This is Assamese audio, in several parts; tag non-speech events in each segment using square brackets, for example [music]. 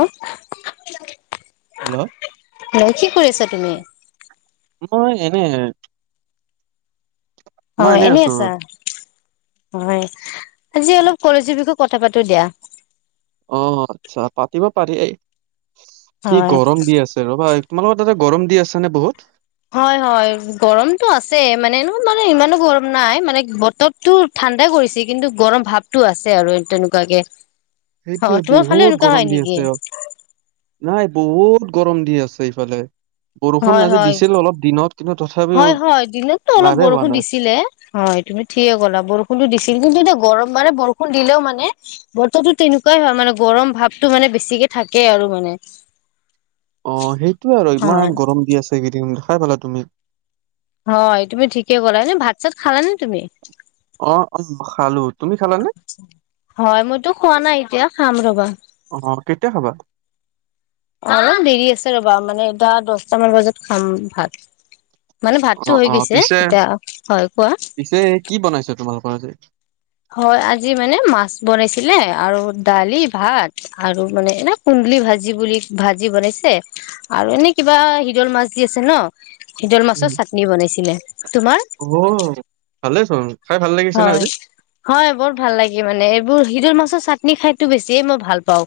অ' নই, হেল্ল' কি কৰি আছ তুমি? মই এনে মই অ' এনে এনেই আছো। আছা? হয়। আজি অলপ কলেজীৰ বিষয়ে কথা পাতো দিয়া। অহ আচ্ছা, পাতিব পাৰি এই কি হয় গৰম দি আছে ৰবা, তোমালোকৰ তাতে গৰম দি আছ নে বহুত? হয় হয়, গৰমটো আছে মানে, মানে ইমানো গৰম নাই মানে বতৰতো ঠা- ণ্ডা কৰিছে কিন্তু গৰম ভাৱটো আছে আৰু তেনেকুৱাকে অ সেইটোৱে তোমাৰ ফালে বহুত এনেকুৱা হয় গৰম দি নেকি? আছে ইয়াত। নাই বহুত গৰম দি আছে ইফালে বৰষুণ হয় আজি হয় দিছিল অলপ দিনত কিন্তু তথাপিও হয় হয়, দিনততো অলপ লাভে হোৱা বৰষুণ নাই দিছিলে হয়, তুমি ঠিকে ক'লা বৰষুণতো দিছিল কিন্তু এতিয়া গৰম মানে বৰষুণ দিলেও মানে বতৰটো তেনেকুৱাই হয় মানে গৰম ভাৱতটো মানে বেছিকে থাকে আৰু মানে। [inaudible] অ, সেইটোৱে আৰু হয় ইমান গৰম দি আছে এইকেইদিন দেখাই পালা তুমি। হয় তুমি ঠিকে ক'লা। এনেই ভাত চাত খালানে তুমি? অ 'অ, খালো। তুমি খালানে? হয়, মইতো খোৱা নাই এতিয়া খাম ৰবা। অ কেতিয়া খাবা? না দেৰি আছে ৰবা। মানে টা, দশটামান বজাত খাম ভাত। মানে অ ভাতটো হৈ অ গৈছে পিছে এতিয়া। হয় কোৱা? পিছে কি [unintelligible] হয় আজি মানে মাছ বনাইছিলে আৰু দালি ভাত আৰু মানে এনে কু ন্দুলি ভাজি বুলি, ভাজি বনাইছে আৰু এনেই কিবা শিদল মাছ যি আছে ন'? শিদল উম, মাছৰ চাটনি বনাইছিলে। তোমাৰ? অ ভালেই চোন খাই ভাল লাগিছে নে আজি? হয়, হয়, বৰ ভাল লাগে মানে এ- ইবোৰ শিদল মাছৰ চাটনি খাইতো বেছিয়ে মই ভাল পাওঁ।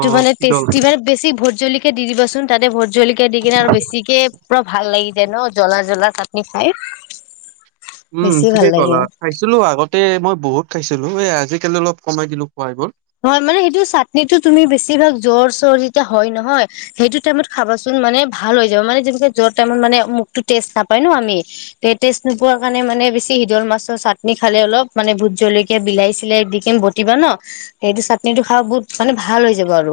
অ মানে কি দল টেষ্টি মানে বেছি ভূতজলকীয়া দি দিবাচোন তাতে ভূ- জলকীয়া দি কিনে আৰু বেছিকে পুৰা ভাল লাগি যায় ন' জ্বলা জ্বলা চাটনি খাই। উম বেছি ভাল ঠিকেই লাগে কলা হয় খাইছিলো আগতে মই বহুত খাইছিলো এ আজিকালি অলপ কমাই দিলো খোৱ এইবোৰ হয় মানে সেইটো চাটনিতটো তুমি বেছিভাগ জ্বৰ চৰ যেতিয়া হয় নহয় সেইটো টাইমত খাবাচোন মানে ভাল হৈ যাব মানে যেে য টাইমত মানে মখতো টেষ্ট নাপায় ন আমি টেষ্ট নোৱাৰ কাৰণে মে মানে বেছি শিদল মাছৰ চাটনি খালে অলপ মানে ভোট জলকীয়া বিলাহী চিলাই দিম বটিবা ন সেইটো চাটনিটো খা বহুত মানে ভাল হৈ যাব আৰু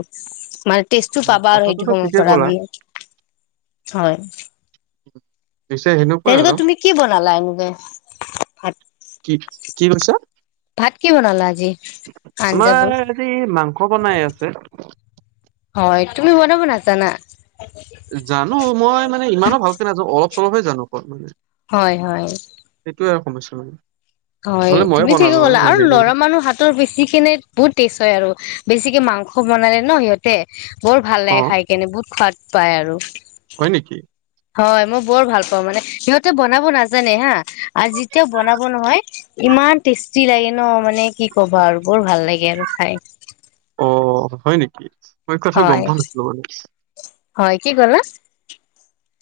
মানে টেষ্টটো অ', পাবা আৰু সেইটো কথাটোতো সময়ৰ ঠিকে পৰা ক'লা মানে হয় পিছে সেনেকুৱাই তেনেকুৱা আৰু তুমি কি বনালা এনেকে ভাত কি কি কৰিছা ভাত কি বনালা আজি আঞ্জাবোৰ আমাৰ হি মাংস বনাই আছে হয় তুমি বনাব নাজানা চলে জানো ক হয় হয় ত এম আছিল নে হয় তুমি ঠিকে কলা আৰু ল'ৰা মানুহ হাতৰ বিছিখনে বহুত তেজ হয় আৰু বেছিকে মাংস বনালে ন সিহঁতে বৰ ভাল লাগে অ', খাই কেনে বহুত সোৱাদ পায় আৰু হয় নেকি হয় মই বৰ ভাল পাওঁ মানে সিহঁতে বনাব নাজানে হা আৰু যেতিয়াও বনাব নহয় ইমান টেষ্টি লাগে ন মানে কি ক'বা আৰু বৰ ভাল লাগে আৰু খাই অ হয় নেকি মই কথাটো গম হয় পোৱা নাছিলো মানে হয় কি গলা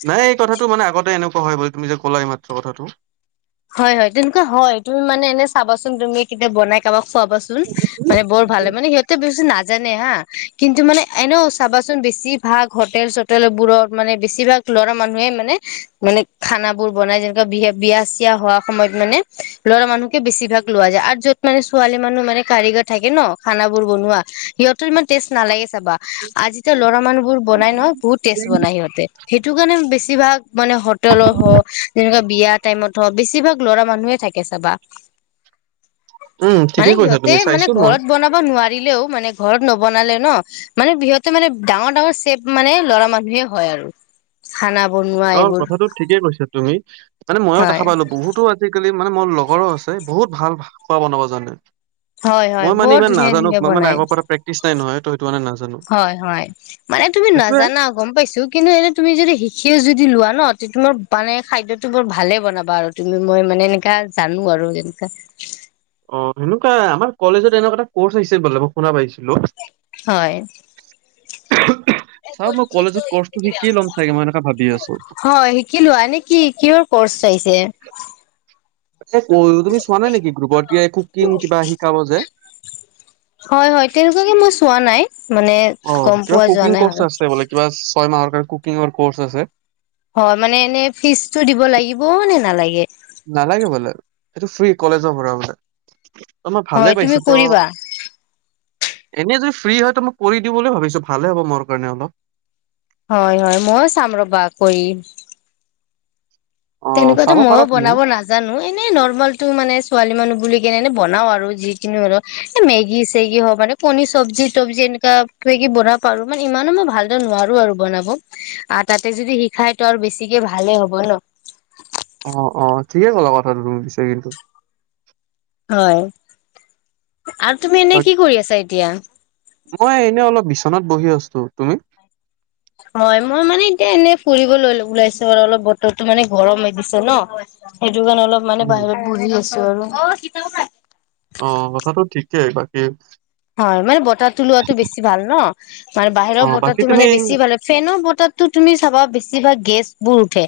নাই এই কথাটো মানে আগতে এনেকুৱা হয় বুলি তুমি যে ক'লা এই মাত্ৰ কথাটো হয় হয় তেনেকুৱা হয় তুমি মানে এনে চাবাচোন তুমি কেতিয়া বনাই কাৰোাবাক খাবাচোন মানে বৰ ভাল হয় মানে সিহঁতে বেছি ন নাজানে হা কিন্তু মানে এনেও চাবাচোন বেছিভাগ হোটেল চটেল বোৰত মানে বেছিভাগ ল'ৰা মানুহে মানে মানে খানা বোৰ বনাই যেনেকুৱা বিয়া বিয়া আছে এয়া হোৱা সময়ত মানে ল'ৰা মানুহকে বেছি ভাগ লোৱা যায় আৰু যত মানে ছোৱালী মানুহ মানে কাৰগৰ থাকে ন [unintelligible] এতিয়া লৰা মানুহ বোৰ বনাই নহ বহুত টেষ্ট বনাই সিহঁতে সেইটো কাৰণে বেছি বেছিভাগ মানে হোটেলৰ হওক যেনেকুৱা বিয়া টাইমত বেছিভাগ ল'ৰা মানুহে থাকে চাবা উম, মানে ঠিকে কৈছা সিহঁতে তুমি মানে চাইছো মই। ঘৰত বনাব নোৱাৰিলেও মানে ঘৰত নবনালে ন মানে বিহতে মানে ডাঙৰ ডাঙৰ চেপ মানে লৰা মানুহে হয় আৰু খানা বনোৱা অ এইবোৰ কথাটো ঠিকেই কৈছা তুমি মানে মইো হয় দেখা পালো বহুতো আজিকালি মানে মোৰ লগৰো আছে বহুত ভাল খোৱা বনাব জানে হয় হয় মই মানে বৰ ইমান ধুনীয়া নাজানো ধুনীয়া মই মানে বনাই আগৰ পৰা প্ৰেক্টিচ নাই নহয় তই হয় হয় মানে তুমি সেইটোয়ে নাজানা গম পাইছো কিন্তু এনে তুমি যদি শিকিও যদি লোৱা ন তুমাৰ মানে খাদ্যটো বোৰ ভালে বনাবা আৰু তুমি মই মানে এনেকাা জানো আৰু এনো অ সেনেকুৱা আমাৰ কলেজত এনেকুৱা এটা কৰ্ আহিছে বোলে মই শুনা পাইছো হয় চাও মই কলেজত কৰ্চটো শিকি ল'ম চাগে মই এনেকা ভাবি আছো হয় শিকিলোনে কি কিহৰ কৰ্চ চাইছে তুমি চোৱা নাই নেকি গ্ৰুপত কুকিং কিবা শিকাব যে হয় হয় তেনেকুৱাকে মই চোৱা নাই মানে অ গম কিবা পোৱা যোৱা কুকিং নাই হয় কৰ্চ আছে বো কিবা ছয় মাহৰ কাৰণে কুকিঙৰ কৰ্চ আছে হয় মানে এনে ফিজতটো দিব লাগিব নে নালাগে নালাগে বোলে সেইটো ফ্ৰ্ৰী কলেজৰ ভৰা মানলে ত মই হয় ভালেই তুমি পাইছো ত কৰিবা এনেই যদি ফ্ৰী হয় তো মই কৰি দিওঁ বুলি ভাবিছো ভালে হ'ব মোৰ কাৰণে অলপ হয় হয় ময়ও চাম ৰবা কৰি অ তেনেকুৱাতো চাব পাৰা মইও তুমি বনাব নাজানো এনেই নৰ্মেলটো মানে ছোৱালী মানুহ বুলি বনাও আৰু যি কিনি হলেও মেগি চেগি হওক মানে কণী চব্জি তবজি এনেকা বনাব পাৰো মানে ইমানো মই ভাল নোৱাৰো আৰু বনাব আহ তাতে যদি শিখাই তো আৰু বেছিকে ভাল ভাল হ'ব ন অ অ ঠিকে ক'লা কথাটো ৰুম দিছে কিন্তু হয় আৰু তুমি এনে বাক কি কৰি আছা এতিয়া দোকানত বহি আছো তুমি হয় মই মানে এতিয়া এনে ফুৰিবলৈ ওলাইছো আৰু অলপ বতৰটো মানে গৰম হৈ দিছে ন হেটোকানে অলপ মানে উম বাহিৰত বহি আছো আৰু অ কথাটো ঠিকেই বাকী হয় মানে বতাহটো লোৱাটো বেছি ভাল ন অ বাহিৰৰ বাকী বতাহতো মানে তুমি বেছি ভাল হয় ফেনৰ বতাহতো তুমি চাবা বেছি ভাগ গেছবোৰ উঠে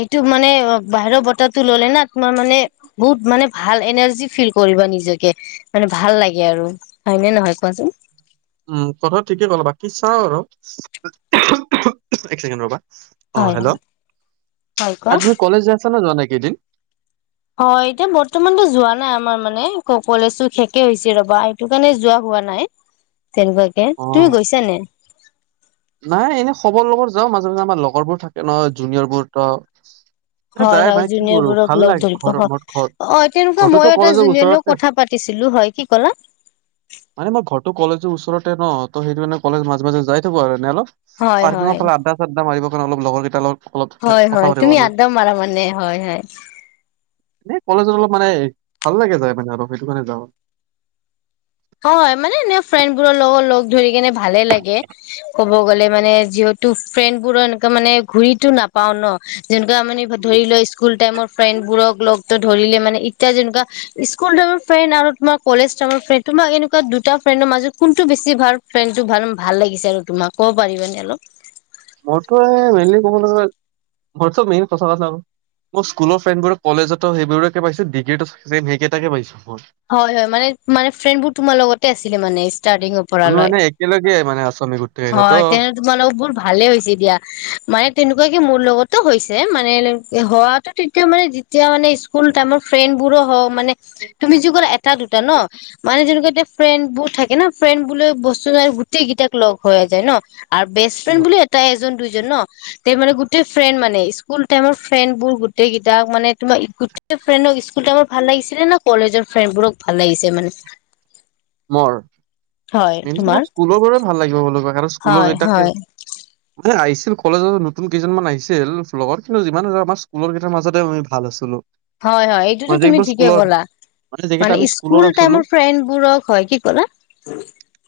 এইটো মানে বাহিৰ বতৰটো ললে না তোমাৰ মানে বহুত মান- মানে ভাল এনাৰ্জি ফিল কৰিবা নিজকে মানে ভাল লাগে আৰু হয়নে নহয় কোৱাচোন উম কথা ঠিকে কলা বাকী চাও আৰু এক ছেকেণ্ড ৰবা অ হয় হেল্ল' হয় কোৱা আৰু তুমি কলেজ যাই আছা নে যোৱা নাই কেইদিন হয় এতিয়া বৰ্তমানতো যোৱা নাই আমাৰ মানে ক কলেজো শেকে হৈছে ৰবা এইটো কাৰণে যোৱা পোৱা নাই তেনেকুৱাকে অ তুমি গৈছা নাই নাই এনেই খবৰ লগৰ যাওঁ মাজে মাজে আমাৰ লগৰবোৰ থাকে ন জুনিয়ৰবোৰোত হয় হয় জুনিয়ৰ বোৰক লগ ধৰিব ঘৰ মোৰ ঘৰ হয় অ তেনেকুৱা ঘৰটোতো মই এটা কলেজৰ জুনিয়ৰ লগ ওচৰতে কথা পাতিম ছিলো হয় কি ক'লা মানে মই ঘৰটো কলেজৰ ওচ চৰতে ন ত হেতোকাণে কলেজ মাজে মাজে যাই থাকো আৰু এনে আৰু হয় পাৰ্কিঙৰ হয় ফালে আদ্দা চাদ্দা মাৰিব অলপ লগৰ কেইটা লগ হয় হয় তুমি আদ্দাও মাৰা মানে হয় হয় এ কলেজত অলপ মানে ভাল লাগে যায় মানে অলপ সেইটো কাৰণে যাওঁ হয় হয় মানে এনে ফ্ৰেণ্ড বোৰৰ লগত লগ ধৰি কিনে ভালে লাগে ক'ব গ'লে মানে যিহ ফ্ৰেণ্ড বোৰৰ এনেকা মানে ঘুৰিতো নাপাও ন যেনেকুৱা মানে ধৰি লোৱা স্কুল টাইমৰ ফ্ৰেণ্ড বোৰক লগত ধৰিলে মানে এত য়া যেনুকা স্কুল টাইমৰ ফ্ৰেণ্ড আৰু তোমাৰ কলেজ টামৰ ফ্ৰেণ্ড তোমাক এনেকুৱা দুটা ফ্ৰেণ্ডৰ মাজত কোনটো বেছি ভাল ফ্ৰেণ্ডটো ভাল ভাল লাগিছে আৰু তোমাক ক'ব পাৰিবানে অলপ মোৰতো মেইনলি কবলে গলে মেইন প্ৰচাৰত [unintelligible] মোৰ স্কুলৰ ফ্ৰেডবোৰ কলেজতো সেইবোৰকে পাইছো ডিগ্ৰীটো চেম সেইকেইটাকে পাইছো মই হয় হয় মানে মানে ফ্ৰেণ্ডবোৰ তোমাৰ লগতে আছিলে মানে ষ্টাৰটিঙৰ পৰা আমি লৈ মানে একেলগে মানে আছো আমি গোটেইকেইটা ত হয় তেনেহ তোমাৰ লগত বহু ভালে হৈছে দিয়া মানে তেনেকুৱাকে মোৰ লগতো হৈছে মানে হোৱাটো তেতিয়া মানে যেতিয়া মানে স্কুল টাইমৰ ফ্ৰেণ্ড বোৰো হ মানে তুমি যি কলা এটা দুটা ন মানে যেনুকা এ ফ্ৰেণ্ড বহত থাকে ন ফ্ৰেণ্ড বোলে বস্তু নাই গোটেই কেইটাক লগ কৰা যায় ন আৰু বেষ্ট ফ্ৰেণ্ড বুলি এটাই এজন দুই জন ন তে মানে গোটেই ফ্ৰেণ্ড মানে স্কুল টাইমৰ ফ্ৰেণ্ড বোৰ গোটেই কেইটাক মানে তোমাৰ [unintelligible] ফ্ৰেণ্ডক স্কুল টামৰ ভাল লাগিছিলে ন কলেজৰ ফ্ৰেণ্ড বোৰক ভাল লাগিছে মানে মৰ কিন্তু তোমাৰ স্কুলৰ বোৰে ভাল লাগিব বুলি কয় আৰ স্কুলৰ হয় গেটাকে হয় অ আইছ ছিল কলেজত নতুন কেইজনমান আহিছিল লগৰ কিন্তু যিমান ধ আমাৰ স্কুলৰ কেইটাৰ মাজতে আমি ভাল আছিলো হয় হয় এইটোতো মই যে তুমি এইবাৰ ঠিকে স্কুলৰ ক'লা মানে স্কুল টাইমৰ ফ্ৰেডবোৰক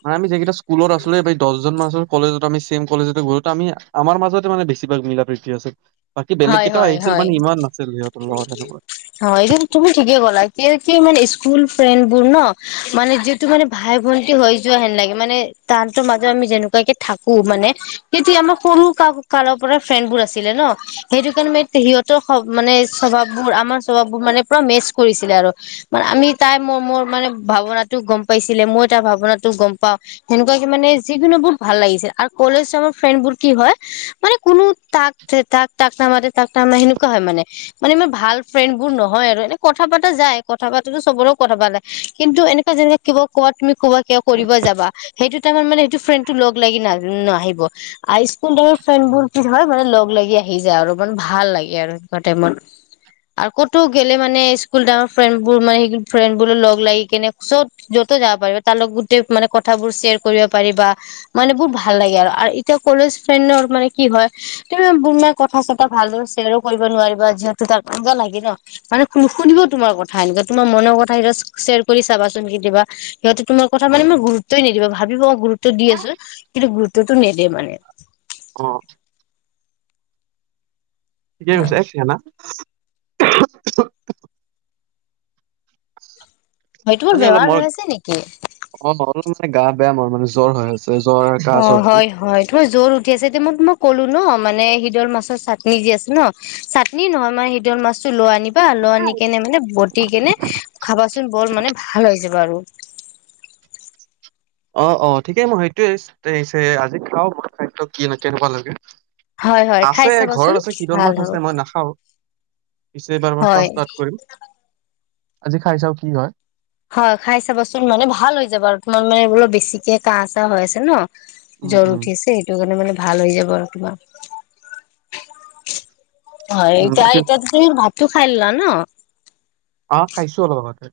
হা আমি যেকেটা স্কুলত আছ কমেও আমি দহজন মান আছিলো কলেজত আমি চেম কলেজতে গ'ল আমি আমাৰ মাজতে মানে বেছিভাগ মিলা প্ৰীতি আছিল বাকী বেলেগ হয় কেইটাও হয় আহিছিল মানে ইমান নাছিল সিহঁতৰ লগত হেনকা অ এইটো তুমি ঠিকে কলা কি কি মানে স্কু স্কুল ফ্ৰেণ্ বোৰ ন মানে যিহেতু মানে ভাই ভন্টি হৈ যোৱা হেন লাগে মানে তাহতৰ মাজত আমি আমি যেনেকুৱাকে থাকো মানে সিতি আমাৰ সৰু কা কালৰ পৰা ফ্ৰেণ্ড বোৰ আছিলে ন সেইটো কাৰণে ম সিহঁতৰ মানে স্বভাৱবোৰ আমাৰ স্বভাৱবোৰ মানে পুৰা মেচ কৰিছিলে আৰু আমি তাই ম মোৰ মানে ভাৱনাতটো গম পাইছিলে মই তাৰ ভাৱনাতো গম পাওঁ সেনেকুৱাক মানে য বোৰ ভাল লাগিছে আৰু কলেজাৰ ফ্ৰেণ্ড বোৰ কি হয় মানে কোনো তাক তাক তাক নামাতে তাক তামা সেনেকুৱা হয় মানে মানে মাৰ ভাল ফ্ৰেণ্ড বোৰ নহয় আৰু এনে কথা পাতা যায় কথা প ো চবৰে কথা পালে কিন্তু এনেককাে যেনে কিবা কোৱা তুমি ক'বা কিয় কৰিব যাব সটো তাৰ মানে সেইটো ফ্ৰেণ্ড টো লগ লাগি ন নাহিব আৰু হাইস্কুল ফ্ৰেড বোৰ কি হয় মানে লগ লাগি আহি যায় আৰু ইমান ভাল লাগে আৰু সুৱা টাইমত। আৰু ক'তো গেলে মানে স্কুলত আমাৰ ফ্ৰেণ্ড বোৰ মানে সেই ফ্ৰেণ্ড বোৰ লগ লাগি কেনে চত য'ত যাব পাৰিবা তাৰ লগ গোটেই মানে কথাবোৰ শ্বেয়াৰ কৰিব পাৰিবা মানে বহুত ভাল লাগে আৰু এতিয়া ক'লে ম কি হয় [unintelligible] কথা চতা ভালদৰে শ্বেয়াৰো কৰিব নোৱাৰিবা যিহেতু তাক আঞ্জা লাগে ন মানে শু শুনিব তোমাৰ কথা এনো তোমাৰ মনৰ কথা সত শ্বয় কৰি চাবাচোন কেতিয়াবা সিহঁতে তোমাৰ কথা মানে মই গুৰুত্বই নিদিব ভাবিব গুত দি আছো কিন্তু গুৰুত্বতটো নিদিয়ে মানে। অ [unintelligible] হয়তো মোৰ মানে অলপ বেমাৰ ম হৈ আছে নেকি অ' অলপ মানে গা বেয়া মৰ মানে জ্বৰ হৈ আছে। জ্বৰ কাহ অ' চৰ্দি। হয় হয় তোমাৰ জোৰ উঠি আছে মই তো মই ক'লো ন মানে সিদল মাছৰ চাটনি দি আছে ন চাটনি নহয় মানে সিদল মাছটো ল আনি ল আনি কেনে মানে বতি কেনে খাবাচোন বৰ মানে ভাল হয়। [unintelligible] অ' অ' ঠিকেই মই সেইটোয়ে আজি খাও বু খাদ্য কি ন কে এনেকুৱা লাগে। হয় হয় খাই আছে ঘৰত চাবাচোন আছে শদল ভাল মাছ আছে হ'ব মই নাখাও। পিছে এইবাৰ মই ফ হয় ষ্টাৰ্ট কৰি আজি খাই চাও কি হয়। হয় খাই চাবাচোন মানে ভাল হৈ যাবা আৰু তোমাৰ মানে বোলো বেছিকে কাহ চাহ হৈ আছে ন। উম, জ্বৰ উম, উঠিছে সেইটো কাৰণে মানে ভাল হৈ যাব আৰু তোমাৰ। হয় উম, এইতিয়া বাকী এই তোৰ ভাতো খাই না ন? আহ খাইছো অলপ আগতে।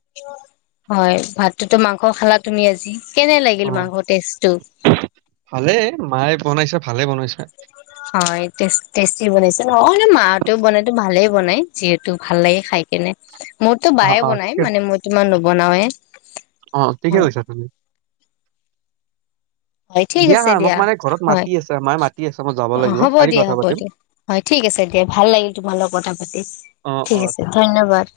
হয় ভাতটোতো মাংস খালা তুমি আজি। কেনে অ'। লাগিল মাংসৰ টজটো? ভালে মায়ে বনাইছে ভালে বনাইছে। হয় বনাইছে ন মাহতেও বনাইো ভালে বনাই যিহেতু ভাল লাগে খাই। াই কেনে মোৰতো অ', বায়ে অ', বনাই ঠিকে মানে মোৰতো মানে নবনাওে। অ ঠিকে কৈছা তুমি। হয় ঠিক আছে হা মোক দিয়া মানে ঘৰত হয় মাতি আছে মায়ে মাতি আছে মই যাব অ' লাগিব হ'ব কালি দিয়া কথা হ'ব পাতিম দিয়া হয় ঠিক ঠিক আছে দিয়া ভাল লাগিল তোমাল লগ কথা পাতি অ', অ'। ঠিক আছে ধন্যবাদ। [inaudible]